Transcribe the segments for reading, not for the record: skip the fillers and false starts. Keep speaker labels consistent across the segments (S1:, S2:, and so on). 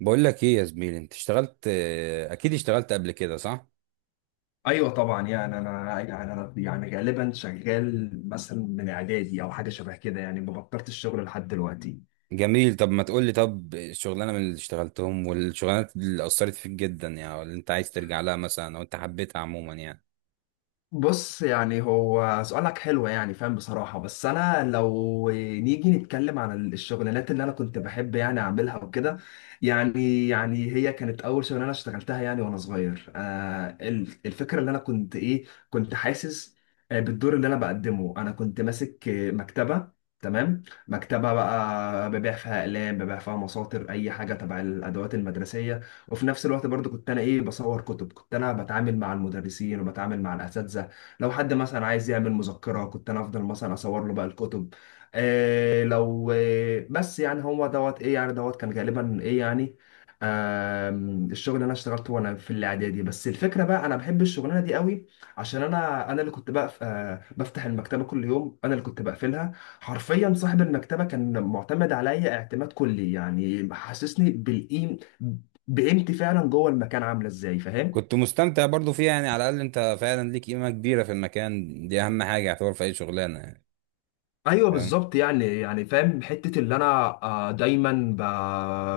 S1: بقول لك ايه يا زميلي، انت اشتغلت اكيد اشتغلت قبل كده، صح؟
S2: ايوه، طبعا يعني انا يعني انا يعني غالبا شغال مثلا من اعدادي او حاجه شبه كده، يعني ما بطلت الشغل لحد دلوقتي.
S1: جميل. طب ما تقول لي، طب الشغلانه من اللي اشتغلتهم، والشغلانات اللي اثرت فيك جدا يعني، اللي انت عايز ترجع لها مثلا او انت حبيتها عموما يعني.
S2: بص، يعني هو سؤالك حلو، يعني فاهم بصراحة، بس أنا لو نيجي نتكلم عن الشغلانات اللي أنا كنت بحب يعني أعملها وكده. يعني هي كانت أول شغلانة اشتغلتها، يعني وأنا صغير، الفكرة اللي أنا كنت حاسس بالدور اللي أنا بقدمه. أنا كنت ماسك مكتبة، تمام، مكتبة بقى ببيع فيها أقلام، ببيع فيها مساطر، أي حاجة تبع الأدوات المدرسية. وفي نفس الوقت برضو كنت أنا بصور كتب، كنت أنا بتعامل مع المدرسين وبتعامل مع الأساتذة. لو حد مثلا عايز يعمل مذكرة كنت انا افضل مثلا اصور له بقى الكتب. لو بس يعني هو دوت ايه، يعني دوت كان غالبا ايه يعني. الشغل اللي انا اشتغلته وانا في الاعدادي، بس الفكره بقى انا بحب الشغلانه دي قوي عشان انا اللي كنت بقى بفتح المكتبه كل يوم، انا اللي كنت بقفلها. حرفيا صاحب المكتبه كان معتمد عليا اعتماد كلي، يعني حسسني بالقيم، بقيمتي فعلا جوه المكان. عامله ازاي فاهم؟
S1: كنت مستمتع برضو فيها يعني، على الاقل انت فعلا ليك قيمه كبيره في المكان. دي اهم حاجه يعتبر في اي شغلانه يعني،
S2: ايوه
S1: فاهم؟
S2: بالظبط، يعني يعني فاهم حته اللي انا دايما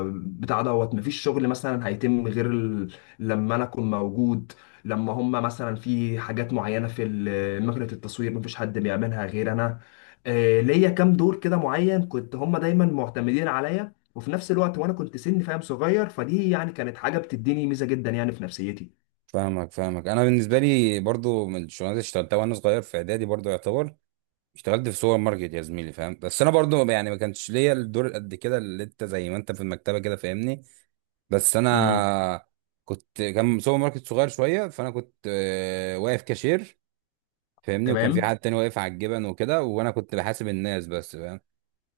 S2: بتاع دوت مفيش شغل مثلا هيتم غير ال... لما انا اكون موجود. لما هم مثلا في حاجات معينه في مكنه التصوير مفيش حد بيعملها غير انا. ليا كام دور كده معين، كنت هم دايما معتمدين عليا، وفي نفس الوقت وانا كنت سن فاهم صغير، فدي يعني كانت حاجه بتديني ميزه جدا يعني في نفسيتي.
S1: فاهمك، انا بالنسبه لي برضو من الشغلانات اللي اشتغلتها وانا صغير في اعدادي برضو، يعتبر اشتغلت في سوبر ماركت يا زميلي، فاهم؟ بس انا برضو يعني ما كانش ليا الدور قد كده اللي انت، زي ما انت في المكتبه كده، فاهمني؟ بس
S2: امم.
S1: انا كان سوبر ماركت صغير شويه، فانا كنت واقف كاشير، فاهمني. وكان في
S2: تمام.
S1: حد تاني واقف على الجبن وكده، وانا كنت بحاسب الناس بس، فاهم؟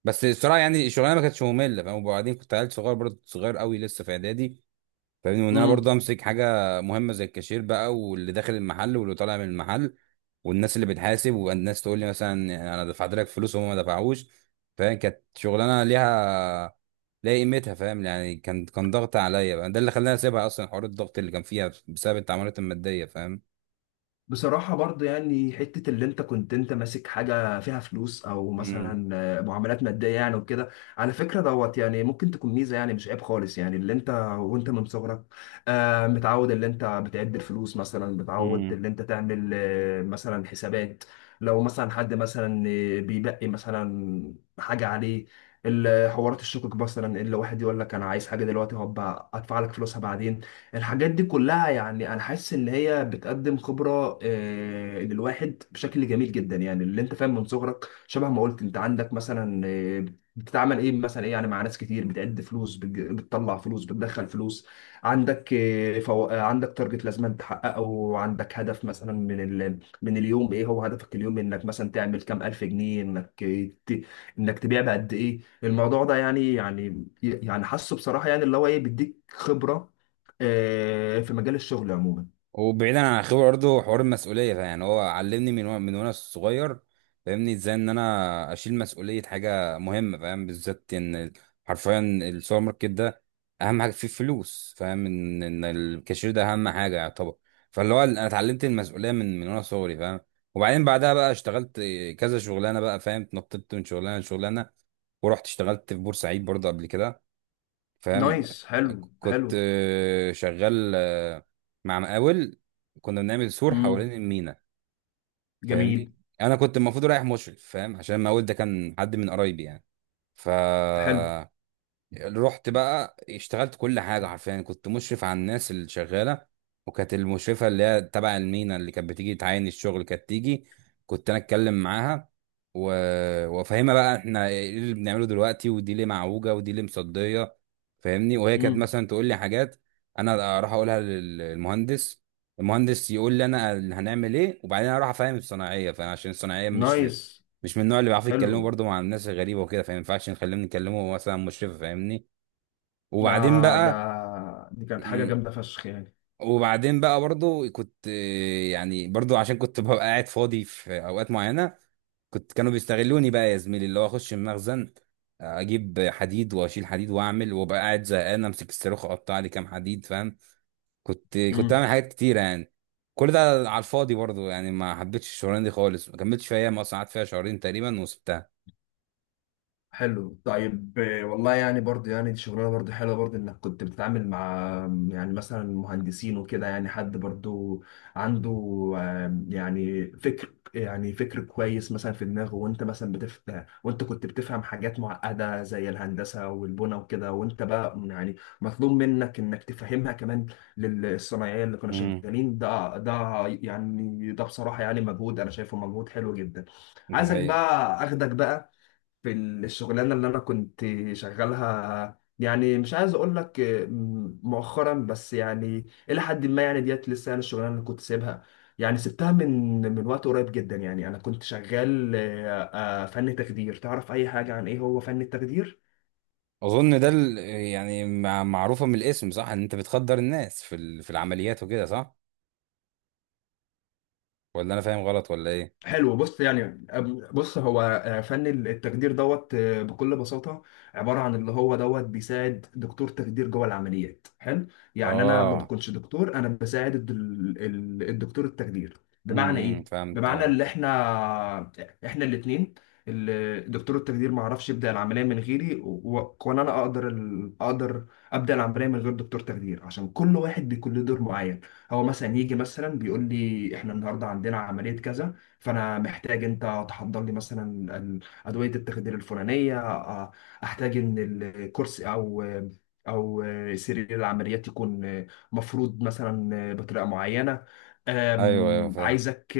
S1: بس الصراحه يعني الشغلانه ما كانتش ممله، فاهم؟ وبعدين كنت عيل صغير برضه، صغير قوي لسه في اعدادي، فاهمني؟ وان انا برضه امسك حاجه مهمه زي الكاشير بقى، واللي داخل المحل واللي طالع من المحل، والناس اللي بتحاسب، والناس تقول لي مثلا انا دفعت لك فلوس وهم ما دفعوش، فاهم؟ كانت شغلانه ليها قيمتها، فاهم يعني؟ كان ضغط عليا بقى، ده اللي خلاني اسيبها اصلا، حوار الضغط اللي كان فيها بسبب التعاملات الماديه، فاهم؟
S2: بصراحة برضه يعني حتة اللي انت كنت انت ماسك حاجة فيها فلوس او مثلا معاملات مادية يعني وكده، على فكرة دوت يعني ممكن تكون ميزة، يعني مش عيب خالص يعني اللي انت وانت من صغرك متعود اللي انت بتعد الفلوس، مثلا متعود
S1: امم.
S2: اللي انت تعمل مثلا حسابات. لو مثلا حد مثلا بيبقي مثلا حاجة عليه، حوارات الشقق مثلا، اللي واحد يقول لك انا عايز حاجة دلوقتي هبقى ادفع لك فلوسها بعدين. الحاجات دي كلها يعني انا حاسس ان هي بتقدم خبره للواحد بشكل جميل جدا، يعني اللي انت فاهم من صغرك شبه ما قلت انت عندك مثلا بتتعامل ايه مثلا ايه، يعني مع ناس كتير، بتعد فلوس، بتطلع فلوس، بتدخل فلوس. عندك آه، فو... آه، عندك تارجت لازم تحققه، وعندك هدف مثلا من من اليوم ايه هو هدفك اليوم، انك مثلا تعمل كام الف جنيه، انك تبيع بقد ايه. الموضوع ده يعني يعني حاسه بصراحه، يعني اللي هو ايه بيديك خبره في مجال الشغل عموما.
S1: وبعيدا عن الخبره برضه، حوار المسؤوليه ده يعني هو علمني من وانا صغير، فاهمني، ازاي ان انا اشيل مسؤوليه حاجه مهمه، فاهم؟ بالذات ان حرفيا السوبر ماركت ده اهم حاجه فيه فلوس، فاهم؟ ان الكاشير ده اهم حاجه يعتبر. فاللي هو انا اتعلمت المسؤوليه من وانا صغري، فاهم؟ وبعدين بعدها بقى اشتغلت كذا شغلانه بقى، فاهم؟ اتنططت من شغلانه لشغلانه، ورحت اشتغلت في بورسعيد برضه قبل كده، فاهم؟
S2: نايس، حلو حلو.
S1: كنت شغال مع مقاول. كنا بنعمل سور
S2: امم.
S1: حوالين المينا،
S2: جميل.
S1: فاهمني. انا كنت المفروض رايح مشرف، فاهم؟ عشان المقاول ده كان حد من قرايبي يعني. ف
S2: حلو.
S1: رحت بقى اشتغلت كل حاجة، حرفيا كنت مشرف على الناس اللي شغالة. وكانت المشرفة اللي هي تبع المينا اللي كانت بتيجي تعاين الشغل كانت تيجي، كنت أنا أتكلم معاها و... وأفهمها بقى إحنا إيه اللي بنعمله دلوقتي، ودي ليه معوجة، ودي ليه مصدية، فاهمني؟ وهي كانت
S2: امم.
S1: مثلا تقول لي حاجات، أنا أروح أقولها للمهندس. المهندس يقول لي أنا اللي هنعمل إيه، وبعدين أروح أفهم الصناعية. فعشان الصناعية مش
S2: نايس.
S1: مش من النوع اللي بيعرفوا يتكلموا
S2: حلو.
S1: برضه مع الناس الغريبة وكده، فما ينفعش نخليهم يتكلموا مثلا مشرف، فاهمني.
S2: ده
S1: وبعدين
S2: ده
S1: بقى
S2: دي كانت حاجة
S1: مم،
S2: جامدة فشخ يعني.
S1: وبعدين بقى برضو كنت يعني برضو عشان كنت ببقى قاعد فاضي في اوقات معينه، كانوا بيستغلوني بقى يا زميلي، اللي هو اخش المخزن، اجيب حديد واشيل حديد واعمل، وابقى قاعد زهقان امسك الصاروخ اقطع لي كام حديد، فاهم؟ كنت
S2: مم.
S1: بعمل حاجات كتيره يعني، كل ده على الفاضي برضو يعني. ما حبيتش الشغلانه دي خالص، ما كملتش فيها، ما قعدت فيها شهرين تقريبا وسبتها.
S2: حلو، طيب والله يعني برضه يعني دي شغلانه برضه حلوه، برضه انك كنت بتتعامل مع يعني مثلا مهندسين وكده، يعني حد برضه عنده يعني فكر، يعني فكر كويس مثلا في دماغه، وانت مثلا بتفهم، وانت كنت بتفهم حاجات معقده زي الهندسه والبنى وكده، وانت بقى يعني مطلوب منك انك تفهمها كمان للصنايعيه اللي كانوا
S1: امم.
S2: شغالين. ده ده يعني ده بصراحه يعني مجهود، انا شايفه مجهود حلو جدا.
S1: ده
S2: عايزك
S1: حقيقة.
S2: بقى اخدك بقى في الشغلانه اللي انا كنت شغالها، يعني مش عايز اقول لك مؤخرا بس يعني الى حد ما، يعني ديت لسه، يعني الشغلانه اللي كنت سيبها، يعني سبتها من وقت قريب جدا، يعني انا كنت شغال فن تخدير. تعرف اي حاجه عن ايه هو فن التخدير؟
S1: اظن ده يعني معروفة من الاسم، صح؟ ان انت بتخدر الناس في العمليات وكده، صح؟ ولا انا فاهم غلط ولا ايه؟
S2: حلو. بص، يعني بص هو فن التخدير دوت بكل بساطة عبارة عن اللي هو دوت بيساعد دكتور تخدير جوه العمليات. حلو، يعني أنا ما
S1: اه.
S2: بكونش دكتور، أنا بساعد الدكتور التخدير. بمعنى
S1: امم. إمم.
S2: إيه؟
S1: فهمت،
S2: بمعنى
S1: اه.
S2: اللي إحنا الاتنين، دكتور التخدير ما عرفش يبدأ العملية من غيري، وأنا أنا أقدر أقدر أبدأ العملية من غير دكتور تخدير، عشان كل واحد بيكون له دور معين. هو مثلا يجي مثلا بيقول لي إحنا النهاردة عندنا عملية كذا، فانا محتاج انت تحضر لي مثلا ادويه التخدير الفلانيه، احتاج ان الكرسي او سرير العمليات يكون مفروض مثلا بطريقه معينه.
S1: ايوه، ايوه،
S2: أم،
S1: فاهم.
S2: عايزك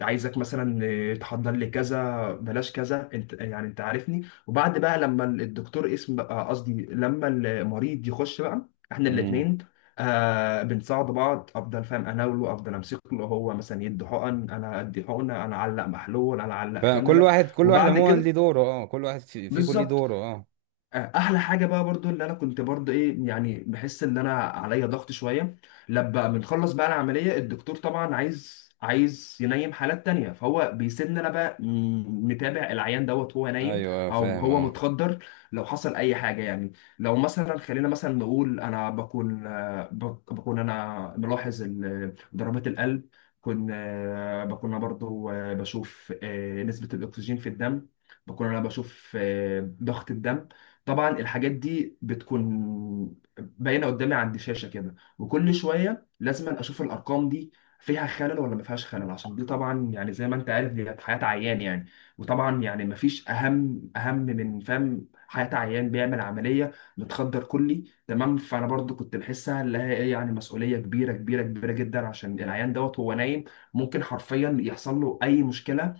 S2: عايزك مثلا تحضر لي كذا، بلاش كذا، انت يعني انت عارفني. وبعد بقى لما الدكتور اسم بقى، قصدي لما المريض يخش بقى، احنا
S1: امم.
S2: الاثنين بنساعد بعض. افضل فاهم اناوله، افضل امسك له، هو مثلا يدي حقن، انا ادي حقنه، انا اعلق محلول، انا اعلق
S1: فاهم، كل
S2: كانولا.
S1: واحد، كل واحد
S2: وبعد
S1: عموما ليه
S2: كده
S1: دوره، اه. كل واحد في كل ليه
S2: بالظبط،
S1: دوره، اه.
S2: احلى حاجه بقى برضو اللي انا كنت برضو ايه يعني بحس ان انا عليا ضغط شويه، لما بنخلص بقى العمليه الدكتور طبعا عايز، عايز ينيم حالات تانية، فهو بيسيبني انا بقى متابع العيان دوت وهو نايم
S1: ايوه، ايوه،
S2: او
S1: فاهم،
S2: هو
S1: اه.
S2: متخدر. لو حصل اي حاجه يعني، لو مثلا خلينا مثلا نقول انا بكون بكون انا ملاحظ ضربات القلب، بكون انا برضو بشوف نسبه الاكسجين في الدم، بكون انا بشوف ضغط الدم. طبعا الحاجات دي بتكون باينه قدامي عند شاشه كده، وكل شويه لازم اشوف الارقام دي فيها خلل ولا ما فيهاش خلل، عشان دي طبعا يعني زي ما انت عارف دي حياه عيان يعني. وطبعا يعني ما فيش اهم من فاهم حياه عيان بيعمل عمليه متخدر كلي. تمام، فانا برضو كنت بحسها اللي هي ايه، يعني مسؤوليه كبيره كبيره كبيره جدا، عشان العيان دوت هو نايم، ممكن حرفيا يحصل له اي مشكله،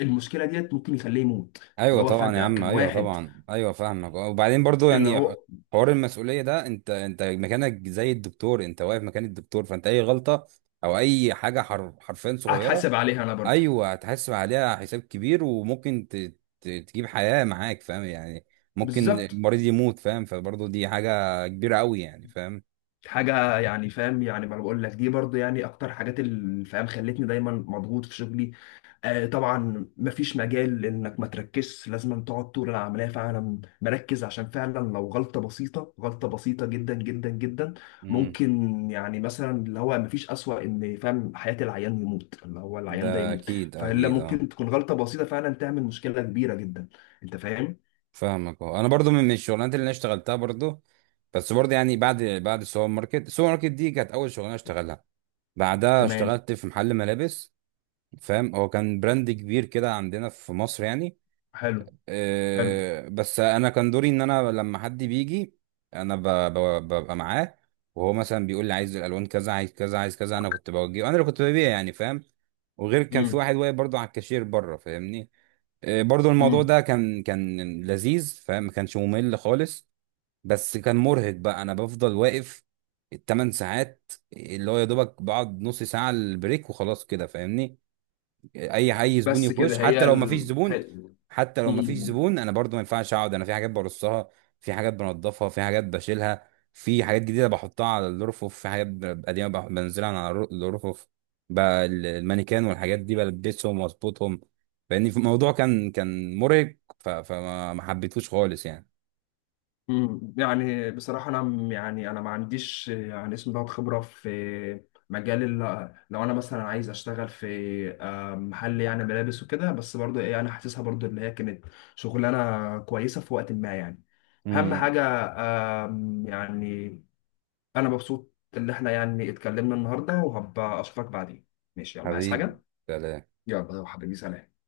S2: المشكله ديت ممكن يخليه يموت.
S1: ايوه
S2: اللي هو
S1: طبعا يا
S2: فجاه
S1: عم،
S2: كان
S1: ايوه
S2: واحد،
S1: طبعا، ايوه فاهمك، اه. وبعدين برضو
S2: اللي
S1: يعني،
S2: هو
S1: حوار المسؤولية ده، انت مكانك زي الدكتور، انت واقف مكان الدكتور. فانت اي غلطة او اي حاجة حرفيا صغيرة،
S2: هتحاسب عليها انا برضو.
S1: ايوه هتحاسب عليها حساب كبير، وممكن تجيب حياه معاك، فاهم يعني؟ ممكن
S2: بالظبط.
S1: المريض يموت، فاهم؟ فبرضه دي حاجه كبيره قوي يعني، فاهم؟
S2: حاجه يعني فاهم، يعني ما أنا بقول لك دي برضو يعني اكتر حاجات اللي فاهم خلتني دايما مضغوط في شغلي. آه طبعا، مفيش مجال انك ما تركزش، لازم تقعد طول العمليه فعلا مركز، عشان فعلا لو غلطه بسيطه، غلطه بسيطه جدا جدا جدا،
S1: امم.
S2: ممكن يعني مثلا اللي هو مفيش اسوأ ان فاهم حياه العيان يموت، اللي هو العيان ده
S1: ده
S2: يموت.
S1: اكيد،
S2: فهلا
S1: اكيد، اه.
S2: ممكن تكون غلطه بسيطه فعلا تعمل مشكله كبيره جدا، انت فاهم.
S1: فاهمك، اه. انا برضه من الشغلانات اللي انا اشتغلتها برضه، بس برضه يعني بعد السوبر ماركت، السوبر ماركت دي كانت اول شغلانه اشتغلها. بعدها
S2: تمام.
S1: اشتغلت في محل ملابس، فاهم. هو كان براند كبير كده عندنا في مصر يعني.
S2: حلو حلو.
S1: بس انا كان دوري ان انا لما حد بيجي انا ببقى معاه، وهو مثلا بيقول لي عايز الالوان كذا، عايز كذا، عايز كذا، انا كنت بوجهه. انا اللي كنت ببيع يعني، فاهم؟ وغير كان في واحد واقف برضه على الكاشير بره، فاهمني. برضه الموضوع
S2: امم.
S1: ده كان لذيذ، فاهم؟ ما كانش ممل خالص. بس كان مرهق بقى، انا بفضل واقف الـ 8 ساعات اللي هو يا دوبك بقعد نص ساعة البريك وخلاص كده، فاهمني. اي زبون
S2: بس كده
S1: يخش، حتى
S2: هي
S1: لو ما فيش
S2: ال...
S1: زبون،
S2: هي...
S1: حتى لو ما فيش
S2: مم.
S1: زبون انا برضو ما ينفعش اقعد، انا في حاجات برصها، في حاجات بنضفها، في حاجات بشيلها، في حاجات جديده بحطها على الرفوف، في حاجات قديمه بنزلها على الرفوف، بقى المانيكان والحاجات دي بلبسهم واظبطهم. فاني في الموضوع كان مرهق، ف- فما ما حبيتهوش خالص يعني.
S2: مم. يعني بصراحة أنا يعني أنا ما عنديش يعني اسم ده خبرة في مجال لو أنا مثلا عايز أشتغل في محل يعني ملابس وكده، بس برضه إيه أنا حاسسها برضه إن هي كانت شغلانة كويسة في وقت ما يعني. أهم
S1: امم.
S2: حاجة، يعني أنا مبسوط إن إحنا يعني اتكلمنا النهاردة، وهبقى أشوفك بعدين. ماشي، يلا، عايز
S1: حبيبي،
S2: حاجة؟
S1: سلام.
S2: يلا يا حبيبي، سلام.